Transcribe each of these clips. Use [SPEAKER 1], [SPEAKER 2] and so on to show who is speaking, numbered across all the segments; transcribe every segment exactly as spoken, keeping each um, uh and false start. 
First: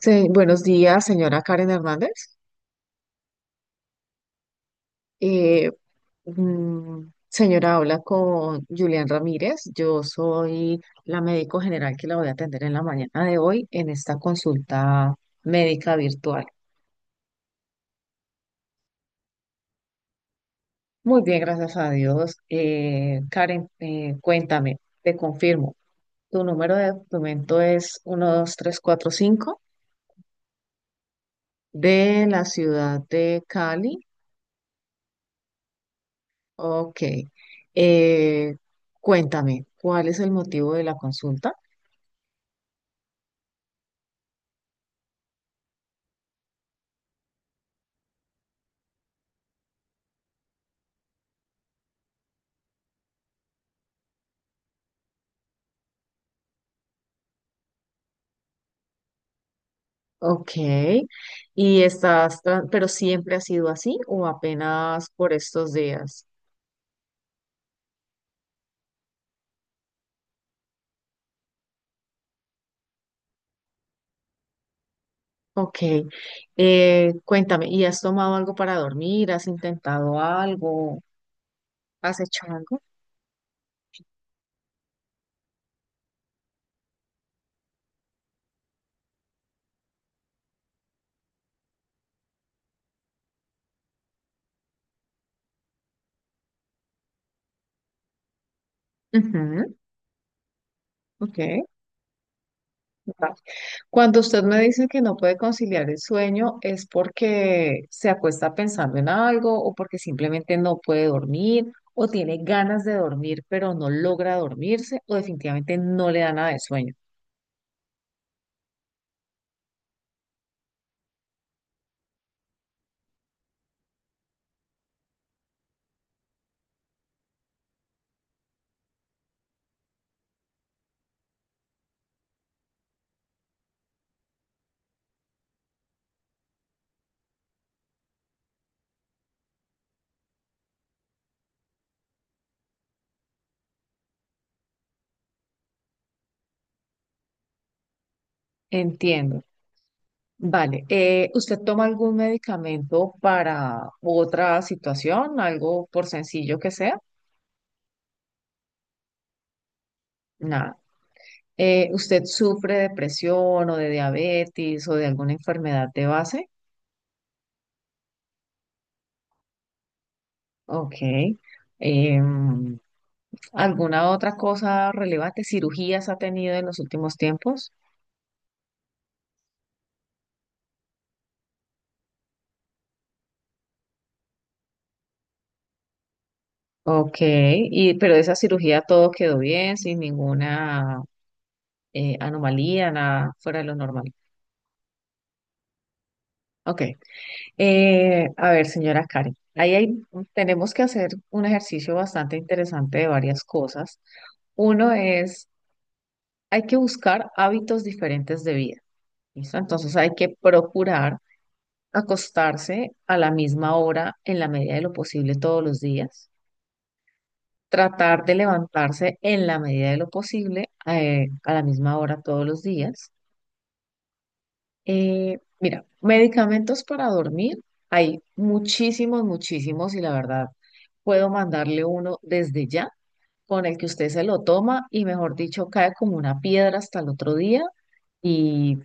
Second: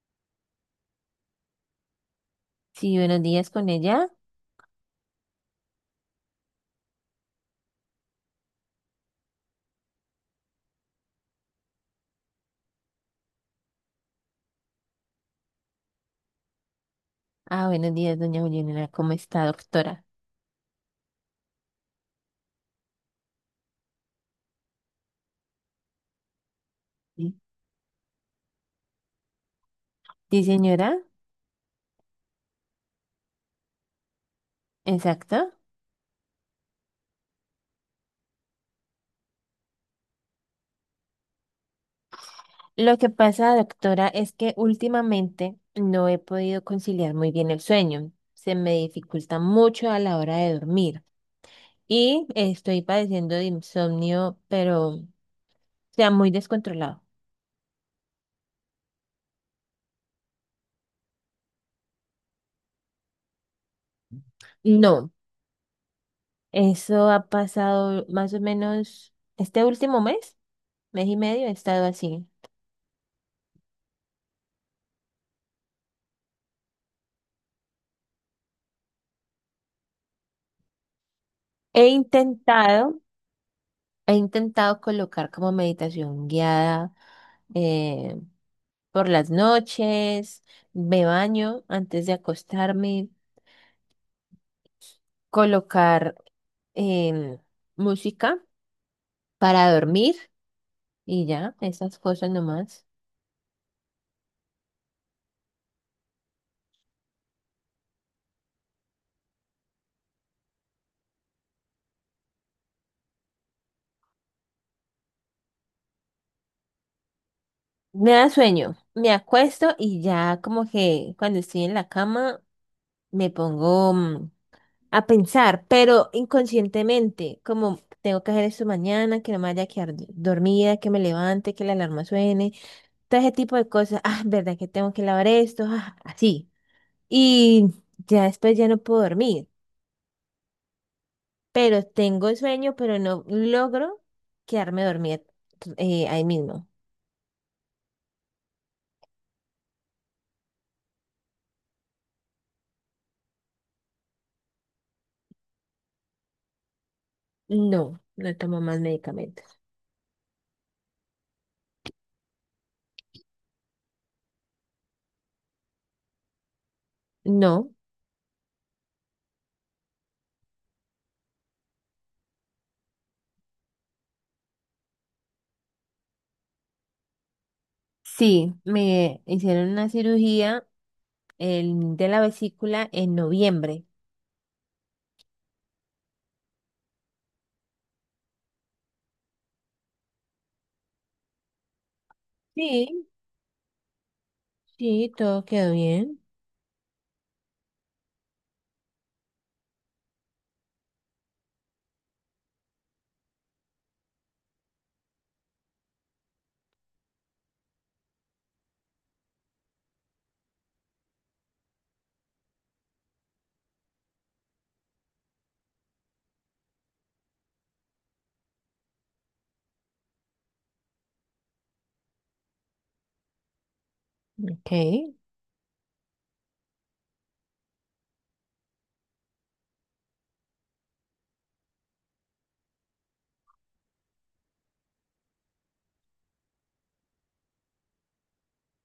[SPEAKER 1] Se- buenos días, señora Karen Hernández.
[SPEAKER 2] Sí, buenos días con ella.
[SPEAKER 1] Eh, mm, Señora, habla con Julián Ramírez. Yo soy la médico general que la voy a atender en la mañana de hoy en esta consulta médica virtual.
[SPEAKER 2] Ah, buenos días, doña Juliana. ¿Cómo está, doctora?
[SPEAKER 1] Muy bien, gracias a Dios. Eh, Karen, eh, cuéntame, te confirmo. Tu número de
[SPEAKER 2] Sí,
[SPEAKER 1] documento es uno dos tres cuatro cinco
[SPEAKER 2] Sí, señora.
[SPEAKER 1] de la ciudad de Cali.
[SPEAKER 2] Exacto.
[SPEAKER 1] Ok. Eh, Cuéntame, ¿cuál es el motivo de la consulta?
[SPEAKER 2] Lo que pasa, doctora, es que últimamente no he podido conciliar muy bien el sueño. Se me dificulta mucho a la hora de dormir y estoy padeciendo de insomnio, pero, o sea, muy descontrolado.
[SPEAKER 1] Ok. ¿Y estás, tra- pero siempre ha sido así o apenas
[SPEAKER 2] No,
[SPEAKER 1] por estos días?
[SPEAKER 2] eso ha pasado más o menos este último mes, mes y medio, he estado así.
[SPEAKER 1] Ok. Eh, cuéntame, ¿y has tomado algo para dormir? ¿Has intentado algo?
[SPEAKER 2] He
[SPEAKER 1] ¿Has hecho algo?
[SPEAKER 2] intentado He intentado colocar como meditación guiada, eh, por las noches, me baño antes de acostarme, colocar, em, música para
[SPEAKER 1] Ujú.
[SPEAKER 2] dormir y
[SPEAKER 1] Ok.
[SPEAKER 2] ya, esas cosas nomás.
[SPEAKER 1] Va. Cuando usted me dice que no puede conciliar el sueño, ¿es porque se acuesta pensando en algo o porque simplemente no puede dormir o tiene ganas de dormir pero no logra dormirse o definitivamente no le da nada de sueño?
[SPEAKER 2] Me da sueño, me acuesto y ya como que cuando estoy en la cama me pongo mm, a pensar, pero inconscientemente, como tengo que hacer esto mañana, que no me vaya a quedar d- dormida, que me levante, que la alarma suene, todo ese tipo de cosas. Ah, verdad que tengo que lavar esto, ah, así. Y ya después ya no puedo dormir, pero tengo sueño, pero no logro quedarme dormida eh, ahí mismo.
[SPEAKER 1] Entiendo. Vale, eh, ¿usted toma algún medicamento para otra situación, algo por sencillo que sea?
[SPEAKER 2] No, no tomo más medicamentos.
[SPEAKER 1] Nada. Eh, ¿usted sufre de presión o de diabetes o de alguna enfermedad de base?
[SPEAKER 2] No,
[SPEAKER 1] Ok. Em, ¿Alguna otra cosa relevante? ¿Cirugías ha tenido en los últimos tiempos?
[SPEAKER 2] sí, me hicieron una cirugía, el, de la vesícula en noviembre.
[SPEAKER 1] Ok, y, pero esa cirugía todo quedó bien, sin ninguna eh, anomalía,
[SPEAKER 2] Sí,
[SPEAKER 1] nada fuera de lo normal.
[SPEAKER 2] sí, todo quedó bien.
[SPEAKER 1] Ok. Eh, a ver, señora Karen, ahí hay, tenemos que hacer un ejercicio bastante interesante de varias cosas. Uno es, hay que buscar hábitos diferentes de vida, ¿listo? Entonces hay que procurar acostarse a la misma hora en la medida de lo posible todos los días, tratar de levantarse en la medida de lo posible eh, a la misma hora todos los días.
[SPEAKER 2] Ok.
[SPEAKER 1] Eh, mira, medicamentos para dormir, hay muchísimos, muchísimos y la verdad puedo mandarle uno desde ya con el que usted se lo toma y mejor dicho cae como una piedra hasta el otro día y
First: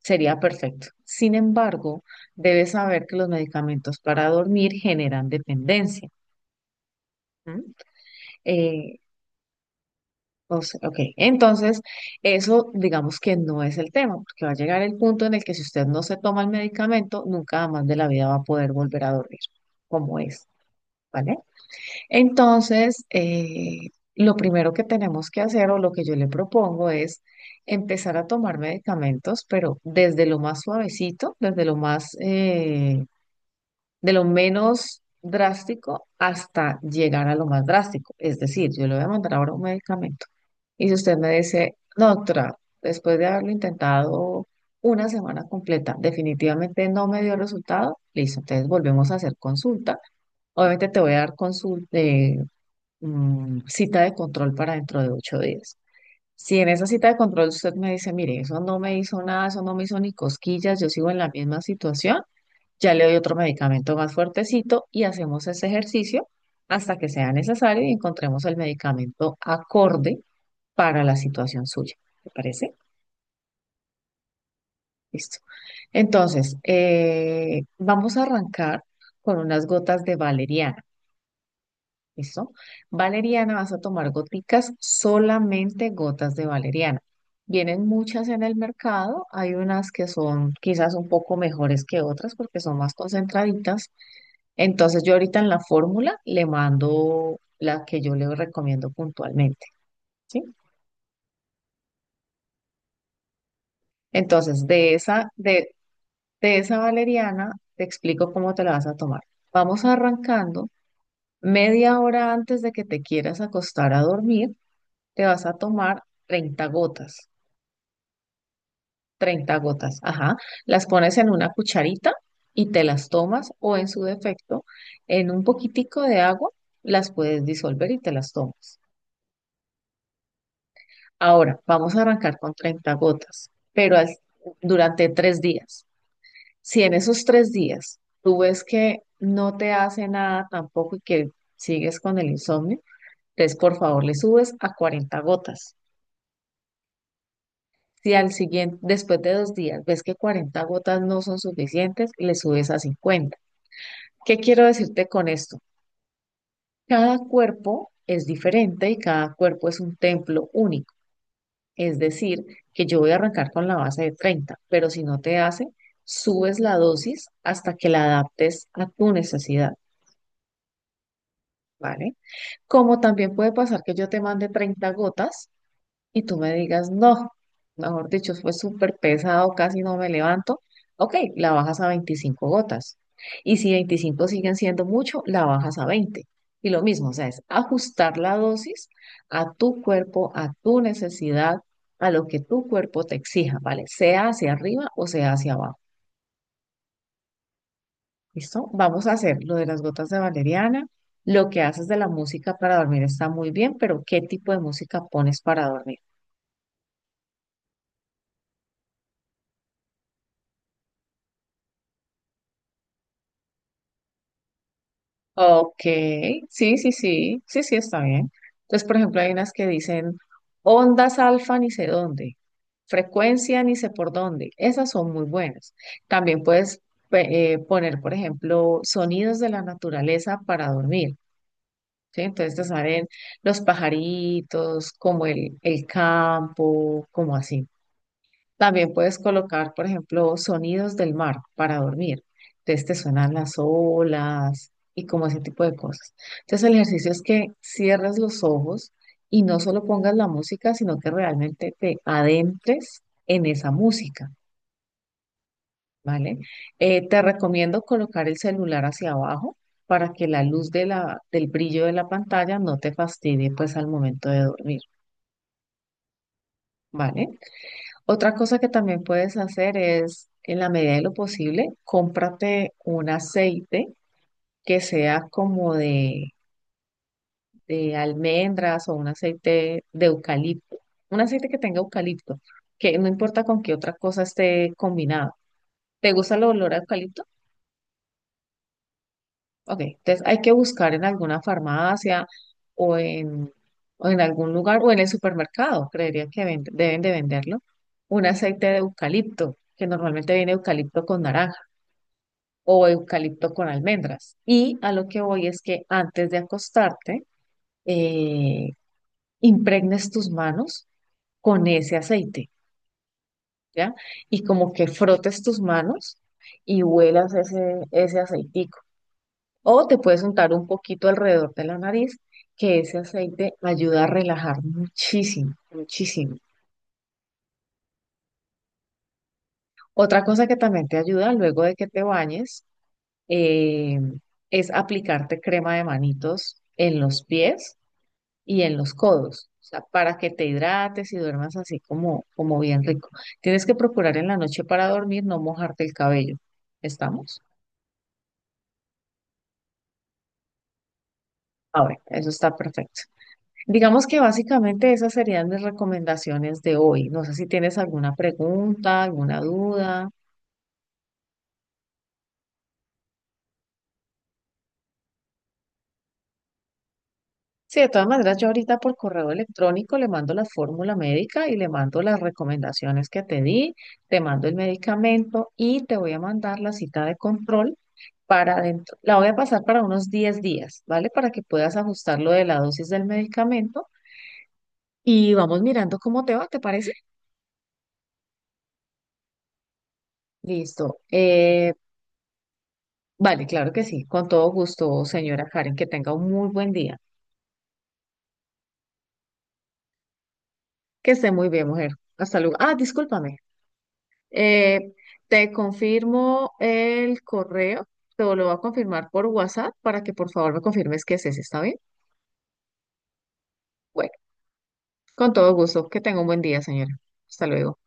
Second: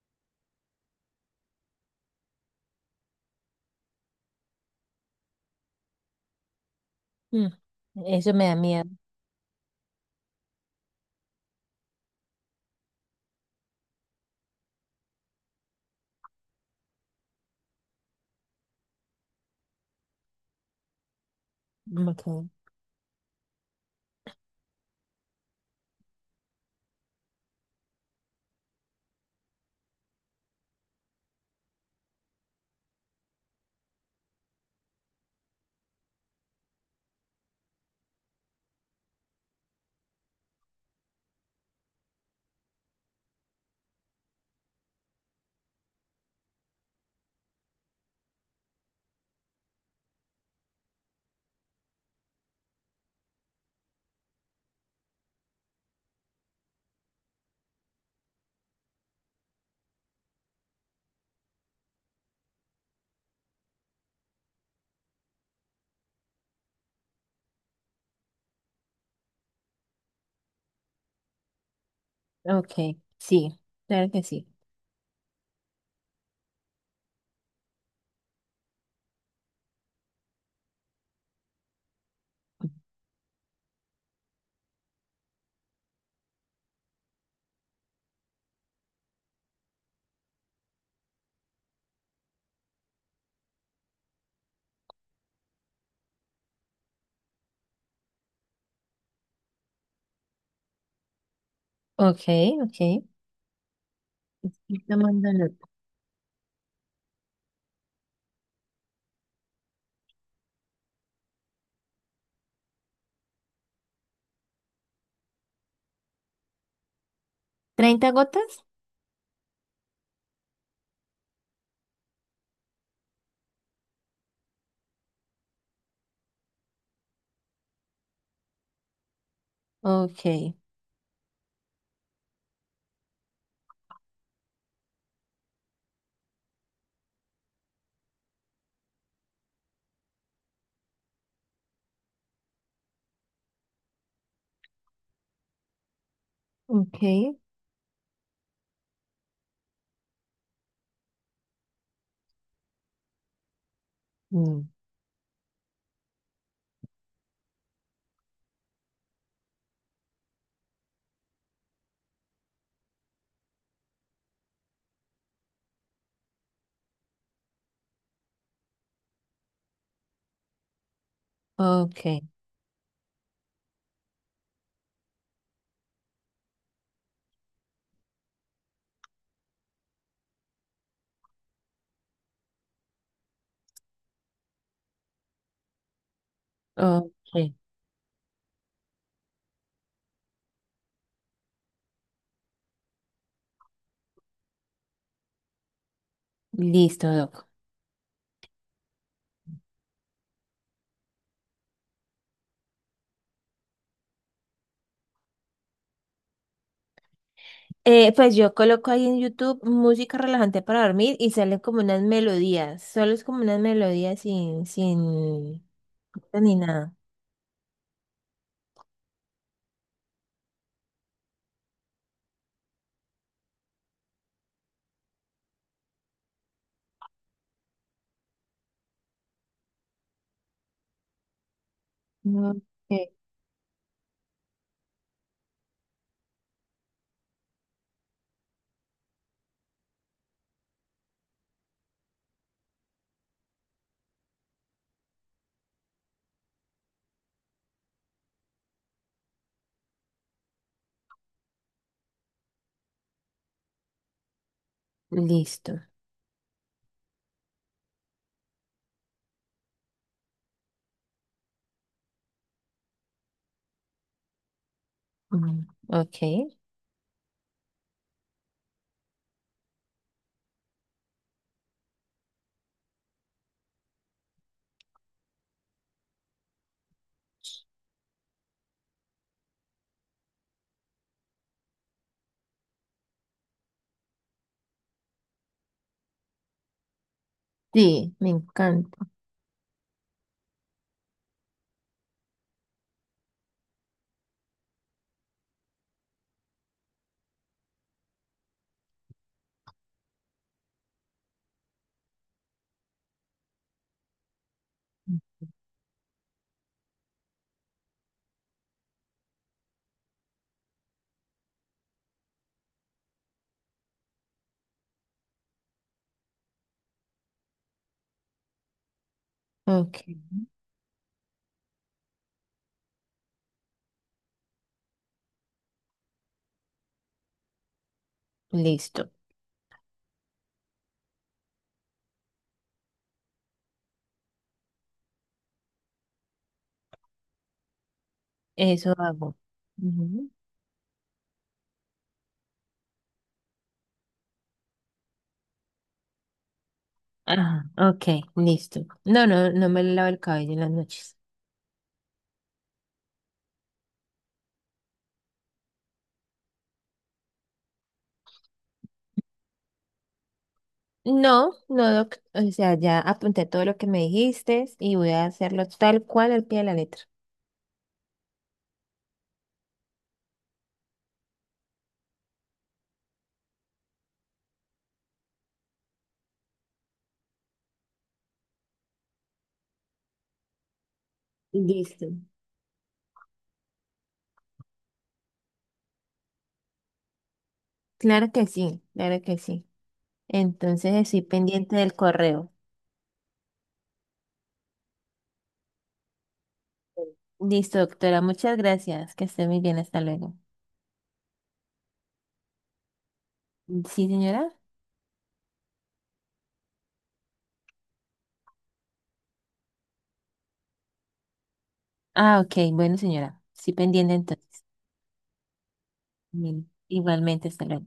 [SPEAKER 1] sería perfecto. Sin embargo, debe saber que los medicamentos para dormir generan dependencia.
[SPEAKER 2] Mm.
[SPEAKER 1] ¿M?
[SPEAKER 2] Eso me da miedo.
[SPEAKER 1] Eh, O sea, ok, entonces eso digamos que no es el tema, porque va a llegar el punto en el que si usted no se toma el medicamento, nunca más de la vida va a poder volver a dormir, como es, ¿vale?
[SPEAKER 2] Ok,
[SPEAKER 1] Entonces, eh, lo primero que tenemos que hacer o lo que yo le propongo es empezar a tomar medicamentos, pero desde lo más suavecito, desde lo más, eh, de lo menos drástico hasta llegar a lo más drástico. Es decir, yo le voy a mandar ahora un medicamento. Y si usted me dice, no, doctora, después de haberlo intentado una semana completa, definitivamente no me dio resultado, listo, entonces volvemos a hacer consulta. Obviamente te voy a dar consulta, cita de control para dentro de ocho días. Si en esa cita de control usted me dice, mire, eso no me hizo nada, eso no me hizo ni cosquillas, yo sigo en la misma situación, ya le doy otro medicamento más fuertecito y hacemos ese ejercicio hasta que sea necesario y encontremos el medicamento acorde para la situación suya. ¿Te parece?
[SPEAKER 2] ok, sí, claro que sí.
[SPEAKER 1] Listo. Entonces, eh, vamos a arrancar con unas gotas de valeriana. ¿Listo? Valeriana, vas a tomar goticas, solamente gotas de valeriana. Vienen muchas en el mercado, hay unas que son quizás un poco mejores que otras porque son más concentraditas. Entonces yo ahorita en la fórmula le mando la que yo le recomiendo puntualmente, ¿sí?
[SPEAKER 2] Ok, ok.
[SPEAKER 1] Entonces de
[SPEAKER 2] Está
[SPEAKER 1] esa,
[SPEAKER 2] mandando…
[SPEAKER 1] de, de esa valeriana te explico cómo te la vas a tomar. Vamos arrancando media hora antes de que te quieras acostar a dormir, te vas a tomar treinta gotas,
[SPEAKER 2] ¿treinta gotas?
[SPEAKER 1] treinta gotas, ajá. Las pones en una cucharita y te las tomas o en su defecto en un poquitico de agua las puedes disolver y te las tomas.
[SPEAKER 2] Ok,
[SPEAKER 1] Ahora, vamos a arrancar con treinta gotas, pero al- durante tres días. Si en esos tres días tú ves que no te hace nada tampoco y que sigues con el insomnio, entonces por favor le subes a cuarenta gotas.
[SPEAKER 2] ok,
[SPEAKER 1] Si al siguiente, después de dos días, ves que cuarenta gotas no son suficientes, le subes a cincuenta. ¿Qué quiero
[SPEAKER 2] mm,
[SPEAKER 1] decirte con esto? Cada cuerpo es diferente y cada cuerpo es un templo único. Es decir, que yo voy a arrancar con la base de treinta, pero si no te hace, subes la dosis hasta que la adaptes a tu necesidad,
[SPEAKER 2] ok,
[SPEAKER 1] ¿vale? Como también puede pasar que yo te mande treinta gotas y tú me digas, no, mejor dicho, fue súper pesado, casi no me levanto, ok, la bajas a veinticinco gotas. Y si veinticinco siguen siendo mucho, la bajas a veinte. Y lo mismo, o sea, es
[SPEAKER 2] ok.
[SPEAKER 1] ajustar la dosis a tu cuerpo, a tu necesidad, a lo que tu cuerpo te exija, ¿vale? Sea hacia arriba o sea hacia abajo.
[SPEAKER 2] Listo, doc.
[SPEAKER 1] ¿Listo? Vamos a hacer lo de las gotas de valeriana. Lo que haces de la música para dormir está muy bien, pero ¿qué tipo de música pones para dormir?
[SPEAKER 2] Eh, pues yo coloco ahí en YouTube música relajante para dormir y salen como unas melodías. Solo es como unas melodías sin, sin
[SPEAKER 1] Ok,
[SPEAKER 2] corte ni
[SPEAKER 1] sí, sí,
[SPEAKER 2] nada.
[SPEAKER 1] sí, sí, sí, está bien. Entonces, por ejemplo, hay unas que dicen ondas alfa ni sé dónde, frecuencia ni sé por dónde. Esas son muy buenas. También puedes pe- eh, poner, por ejemplo, sonidos de la naturaleza para dormir, ¿sí? Entonces te salen
[SPEAKER 2] Ok,
[SPEAKER 1] los pajaritos, como el, el campo, como así. También puedes colocar, por ejemplo, sonidos del mar para dormir. Entonces te suenan las olas y como ese tipo de cosas. Entonces el ejercicio es que cierres los ojos y no solo pongas la música, sino que realmente te adentres en esa música,
[SPEAKER 2] listo.
[SPEAKER 1] ¿vale? Eh, te recomiendo colocar el celular hacia abajo para que la luz de la, del brillo de la pantalla no te fastidie pues al momento de dormir,
[SPEAKER 2] Mm. Ok,
[SPEAKER 1] ¿vale? Otra cosa que también puedes hacer es, en la medida de lo posible, cómprate un aceite que sea como de, de almendras o un aceite de eucalipto, un aceite que tenga eucalipto, que no importa con qué otra cosa esté combinado. ¿Te gusta el olor a eucalipto?
[SPEAKER 2] sí, me encanta.
[SPEAKER 1] Ok, entonces hay que buscar en alguna farmacia o en, o en algún lugar o en el supermercado, creería que vend- deben de venderlo, un aceite de eucalipto, que normalmente viene eucalipto con naranja o eucalipto con almendras. Y a lo que voy es que antes de acostarte, eh, impregnes tus manos con ese aceite, ¿ya? Y como que frotes tus manos y huelas ese, ese aceitico. O te
[SPEAKER 2] Ok,
[SPEAKER 1] puedes untar un poquito alrededor de la nariz, que ese aceite ayuda a relajar muchísimo, muchísimo.
[SPEAKER 2] listo.
[SPEAKER 1] Otra cosa que también te ayuda luego de que te bañes eh, es aplicarte crema de manitos en los pies y en
[SPEAKER 2] Eso
[SPEAKER 1] los
[SPEAKER 2] hago.
[SPEAKER 1] codos, o sea, para que
[SPEAKER 2] Ujú.
[SPEAKER 1] te hidrates y duermas así como, como bien rico. Tienes que procurar en la noche para dormir no mojarte el cabello. ¿Estamos?
[SPEAKER 2] Ajá, ok, listo. No, no, no me lavo el cabello en las noches.
[SPEAKER 1] Ahora, eso está perfecto. Digamos que básicamente esas serían mis recomendaciones de hoy. No sé si tienes alguna pregunta, alguna duda.
[SPEAKER 2] No, no, doc. O sea, ya apunté todo lo que me dijiste y voy a hacerlo tal cual al pie de la letra.
[SPEAKER 1] Sí, de todas maneras, yo ahorita por correo electrónico le mando la fórmula médica y le mando las recomendaciones que te di, te mando el medicamento y te voy a mandar la cita de control para dentro. La voy a pasar para unos diez días, ¿vale? Para que puedas
[SPEAKER 2] Listo.
[SPEAKER 1] ajustar lo de la dosis del medicamento y vamos mirando cómo te va, ¿te parece?
[SPEAKER 2] Claro que sí, claro que sí. Entonces
[SPEAKER 1] Listo.
[SPEAKER 2] estoy
[SPEAKER 1] Eh,
[SPEAKER 2] pendiente del correo.
[SPEAKER 1] vale, claro que sí. Con todo gusto, señora Karen, que tenga un muy buen día.
[SPEAKER 2] Listo, doctora, muchas gracias. Que esté muy bien, hasta luego.
[SPEAKER 1] Que esté muy bien, mujer. Hasta luego. Ah, discúlpame.
[SPEAKER 2] ¿Sí, señora?
[SPEAKER 1] Eh, Te confirmo el correo. Te lo voy a confirmar por WhatsApp para que por favor me confirmes que es ese, ¿está bien?
[SPEAKER 2] Ah, ok, bueno, señora. Sí,
[SPEAKER 1] Bueno,
[SPEAKER 2] pendiente entonces.
[SPEAKER 1] con todo gusto. Que tenga un buen día,
[SPEAKER 2] Mm.
[SPEAKER 1] señora. Hasta
[SPEAKER 2] Igualmente, hasta
[SPEAKER 1] luego.
[SPEAKER 2] luego.